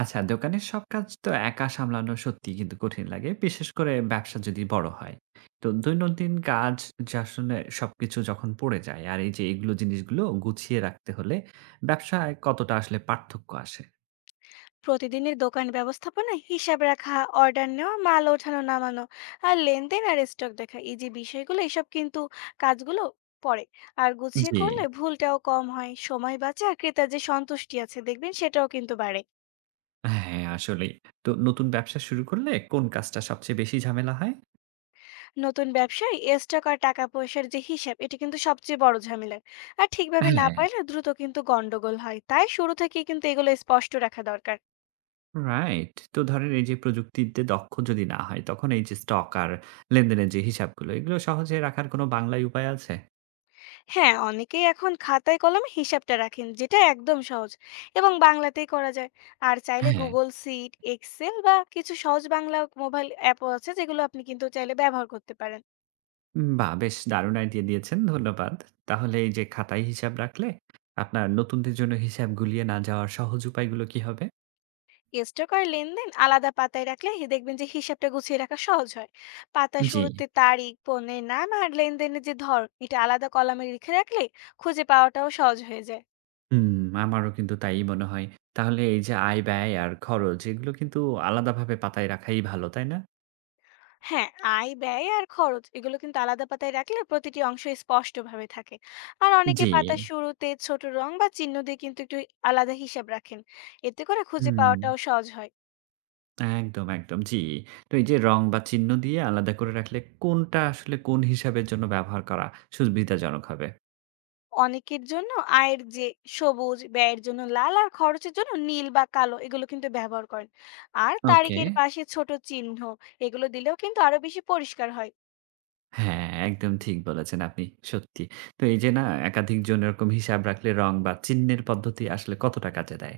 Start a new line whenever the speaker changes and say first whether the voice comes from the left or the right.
right: আচ্ছা, দোকানের সব কাজ তো একা সামলানো সত্যিই কিন্তু কঠিন লাগে। বিশেষ করে ব্যবসা যদি বড় হয়। তো দৈনন্দিন কাজ যে আসলে সবকিছু যখন পড়ে যায় আর এই যে এগুলো জিনিসগুলো গুছিয়ে রাখতে হলে ব্যবসায় কতটা আসলে পার্থক্য আসে?
left: প্রতিদিনের দোকান ব্যবস্থাপনায় হিসাব রাখা, অর্ডার নেওয়া, মাল ওঠানো নামানো আর লেনদেন আর স্টক দেখা, এই যে বিষয়গুলো, এসব কিন্তু কাজগুলো পড়ে। আর গুছিয়ে
right: জি।
left: করলে ভুলটাও কম হয়, সময় বাঁচে, আর ক্রেতার যে সন্তুষ্টি আছে দেখবেন সেটাও কিন্তু বাড়ে।
right: হ্যাঁ, আসলেই। তো নতুন ব্যবসা শুরু করলে কোন কাজটা সবচেয়ে বেশি ঝামেলা হয়?
left: নতুন ব্যবসায় স্টক আর টাকা পয়সার যে হিসাব, এটা কিন্তু সবচেয়ে বড় ঝামেলা। আর ঠিকভাবে না
right: হ্যাঁ।
left: পাইলে দ্রুত কিন্তু গন্ডগোল হয়, তাই শুরু থেকেই কিন্তু এগুলো স্পষ্ট রাখা দরকার।
right: রাইট। তো ধরেন এই যে প্রযুক্তিতে দক্ষ যদি না হয় তখন এই যে স্টক আর লেনদেনের যে হিসাবগুলো এগুলো সহজে রাখার কোনো বাংলায় উপায় আছে?
left: হ্যাঁ, অনেকেই এখন খাতায় কলমে হিসাবটা রাখেন, যেটা একদম সহজ এবং বাংলাতেই করা যায়। আর চাইলে
right: হ্যাঁ।
left: গুগল সিট, এক্সেল বা কিছু সহজ বাংলা মোবাইল অ্যাপও আছে, যেগুলো আপনি কিন্তু চাইলে ব্যবহার করতে পারেন।
right: বাহ! বেশ দারুণ আইডিয়া দিয়েছেন। ধন্যবাদ। তাহলে এই যে খাতায় হিসাব রাখলে আপনার নতুনদের জন্য হিসাব গুলিয়ে না যাওয়ার সহজ উপায়গুলো কি হবে?
left: স্টক আর লেনদেন আলাদা পাতায় রাখলে দেখবেন যে হিসাবটা গুছিয়ে রাখা সহজ হয়। পাতার
right: জি।
left: শুরুতে তারিখ, পণ্যের নাম আর লেনদেনের যে ধর, এটা আলাদা কলামে লিখে রাখলে খুঁজে পাওয়াটাও সহজ হয়ে যায়।
right: হুম, আমারও কিন্তু তাই মনে হয়। তাহলে এই যে আয়, ব্যয় আর খরচ এগুলো কিন্তু আলাদাভাবে পাতায় রাখাই ভালো, তাই না?
left: হ্যাঁ, আয়, ব্যয় আর খরচ এগুলো কিন্তু আলাদা পাতায় রাখলে প্রতিটি অংশ স্পষ্টভাবে থাকে। আর অনেকে
right: জি।
left: পাতার শুরুতে ছোট রং বা চিহ্ন দিয়ে কিন্তু একটু আলাদা হিসাব রাখেন। এতে করে খুঁজে
right: হুম,
left: পাওয়াটাও সহজ হয়।
right: একদম, একদম। জি। তো এই যে রং বা চিহ্ন দিয়ে আলাদা করে রাখলে কোনটা আসলে কোন হিসাবের জন্য ব্যবহার করা সুবিধাজনক হবে?
left: অনেকের জন্য আয়ের যে সবুজ, ব্যয়ের জন্য লাল আর খরচের জন্য নীল বা কালো, এগুলো কিন্তু ব্যবহার করেন। আর
right: ওকে।
left: তারিখের পাশে ছোট চিহ্ন এগুলো দিলেও কিন্তু আরো বেশি পরিষ্কার হয়।
right: হ্যাঁ, একদম ঠিক বলেছেন আপনি। সত্যি। তো এই যে না একাধিক জন এরকম হিসাব রাখলে রং বা চিহ্নের পদ্ধতি আসলে কতটা কাজে দেয়?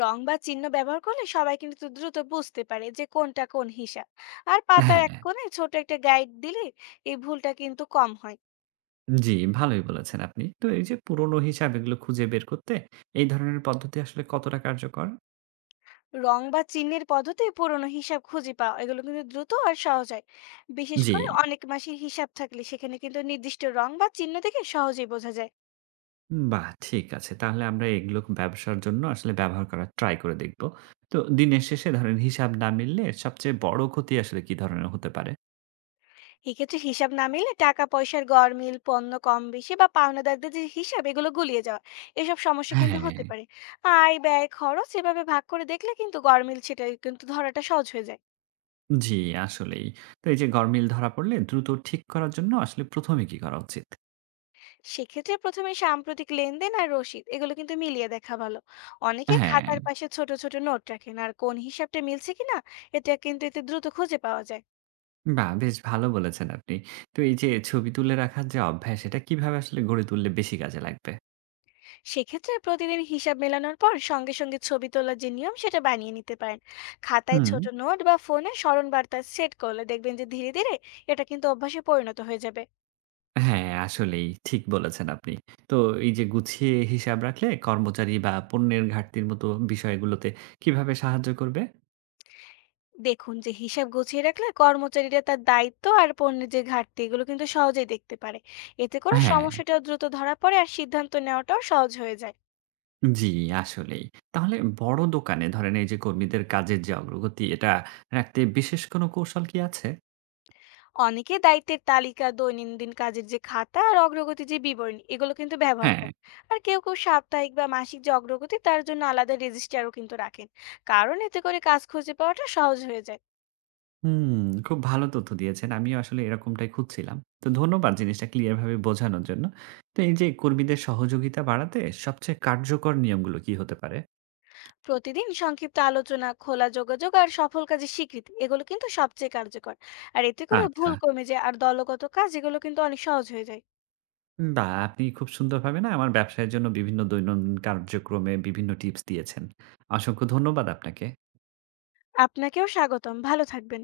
left: রং বা চিহ্ন ব্যবহার করলে সবাই কিন্তু দ্রুত বুঝতে পারে যে কোনটা কোন হিসাব। আর পাতার এক
right: হ্যাঁ,
left: কোণে ছোট একটা গাইড দিলে এই ভুলটা কিন্তু কম হয়।
right: জি, ভালোই বলেছেন আপনি। তো এই যে পুরনো হিসাব এগুলো খুঁজে বের করতে এই ধরনের পদ্ধতি আসলে কতটা কার্যকর?
left: রং বা চিহ্নের পদ্ধতি পুরনো হিসাব খুঁজে পাওয়া এগুলো কিন্তু দ্রুত আর সহজ হয়। বিশেষ
right: জি।
left: করে অনেক মাসের হিসাব থাকলে সেখানে কিন্তু নির্দিষ্ট রং বা চিহ্ন দেখে সহজেই বোঝা যায়।
right: বাহ! ঠিক আছে। তাহলে আমরা এগুলো ব্যবসার জন্য আসলে ব্যবহার করার ট্রাই করে দেখব। তো দিনের শেষে ধরেন হিসাব না মিললে সবচেয়ে বড় ক্ষতি আসলে কি ধরনের হতে পারে?
left: এক্ষেত্রে হিসাব না মিলে টাকা পয়সার গরমিল, পণ্য কম বেশি বা পাওনাদারদের যে হিসাব এগুলো গুলিয়ে যাওয়া, এসব সমস্যা কিন্তু
right: হ্যাঁ।
left: হতে পারে। আয়, ব্যয়, খরচ এভাবে ভাগ করে দেখলে কিন্তু গরমিল সেটা কিন্তু ধরাটা সহজ হয়ে যায়।
right: জি, আসলেই। তো এই যে গরমিল ধরা পড়লে দ্রুত ঠিক করার জন্য আসলে ১ম এ কি করা উচিত?
left: সেক্ষেত্রে প্রথমে সাম্প্রতিক লেনদেন আর রসিদ এগুলো কিন্তু মিলিয়ে দেখা ভালো। অনেকে
right: হ্যাঁ।
left: খাতার পাশে ছোট ছোট নোট রাখেন আর কোন হিসাবটা মিলছে কিনা, এটা কিন্তু এতে দ্রুত খুঁজে পাওয়া যায়।
right: বাহ! বেশ ভালো বলেছেন আপনি। তো এই যে ছবি তুলে রাখার যে অভ্যাস, এটা কিভাবে আসলে গড়ে তুললে বেশি কাজে লাগবে?
left: সেক্ষেত্রে প্রতিদিন হিসাব মেলানোর পর সঙ্গে সঙ্গে ছবি তোলার যে নিয়ম সেটা বানিয়ে নিতে পারেন। খাতায়
right: হুম।
left: ছোট নোট বা ফোনে স্মরণ বার্তা সেট করলে দেখবেন যে ধীরে ধীরে এটা কিন্তু অভ্যাসে পরিণত হয়ে যাবে।
right: হ্যাঁ, আসলেই ঠিক বলেছেন আপনি। তো এই যে গুছিয়ে হিসাব রাখলে কর্মচারী বা পণ্যের ঘাটতির মতো বিষয়গুলোতে কিভাবে সাহায্য করবে?
left: দেখুন যে হিসাব গুছিয়ে রাখলে কর্মচারীরা তার দায়িত্ব আর পণ্যের যে ঘাটতি এগুলো কিন্তু সহজেই দেখতে পারে। এতে করে
right: হ্যাঁ।
left: সমস্যাটাও দ্রুত ধরা পড়ে আর সিদ্ধান্ত নেওয়াটাও সহজ হয়ে যায়।
right: জি, আসলেই। তাহলে বড় দোকানে ধরেন এই যে কর্মীদের কাজের যে অগ্রগতি, এটা রাখতে বিশেষ কোনো কৌশল কি আছে?
left: অনেকে দায়িত্বের তালিকা, দৈনন্দিন কাজের যে খাতা আর অগ্রগতি যে বিবরণী এগুলো কিন্তু ব্যবহার
right: হ্যাঁ।
left: করেন। আর কেউ কেউ সাপ্তাহিক বা মাসিক যে অগ্রগতি তার জন্য আলাদা রেজিস্ট্রারও কিন্তু রাখেন, কারণ এতে করে কাজ খুঁজে পাওয়াটা সহজ হয়ে যায়।
right: হুম, খুব ভালো তথ্য দিয়েছেন। আমিও আসলে এরকমটাই খুঁজছিলাম। তো ধন্যবাদ জিনিসটা ক্লিয়ার ভাবে বোঝানোর জন্য। তো এই যে কর্মীদের সহযোগিতা বাড়াতে সবচেয়ে কার্যকর নিয়মগুলো কি হতে পারে?
left: প্রতিদিন সংক্ষিপ্ত আলোচনা, খোলা যোগাযোগ আর সফল কাজের স্বীকৃতি এগুলো কিন্তু সবচেয়ে কার্যকর। আর এতে করে
right: আচ্ছা।
left: ভুল কমে যায় আর দলগত কাজ এগুলো কিন্তু অনেক সহজ হয়ে যায়।
right: বাহ! আপনি খুব সুন্দরভাবে না আমার ব্যবসায়ের জন্য বিভিন্ন দৈনন্দিন কার্যক্রমে বিভিন্ন টিপস দিয়েছেন। অসংখ্য ধন্যবাদ আপনাকে।
left: আপনাকেও স্বাগতম, ভালো থাকবেন।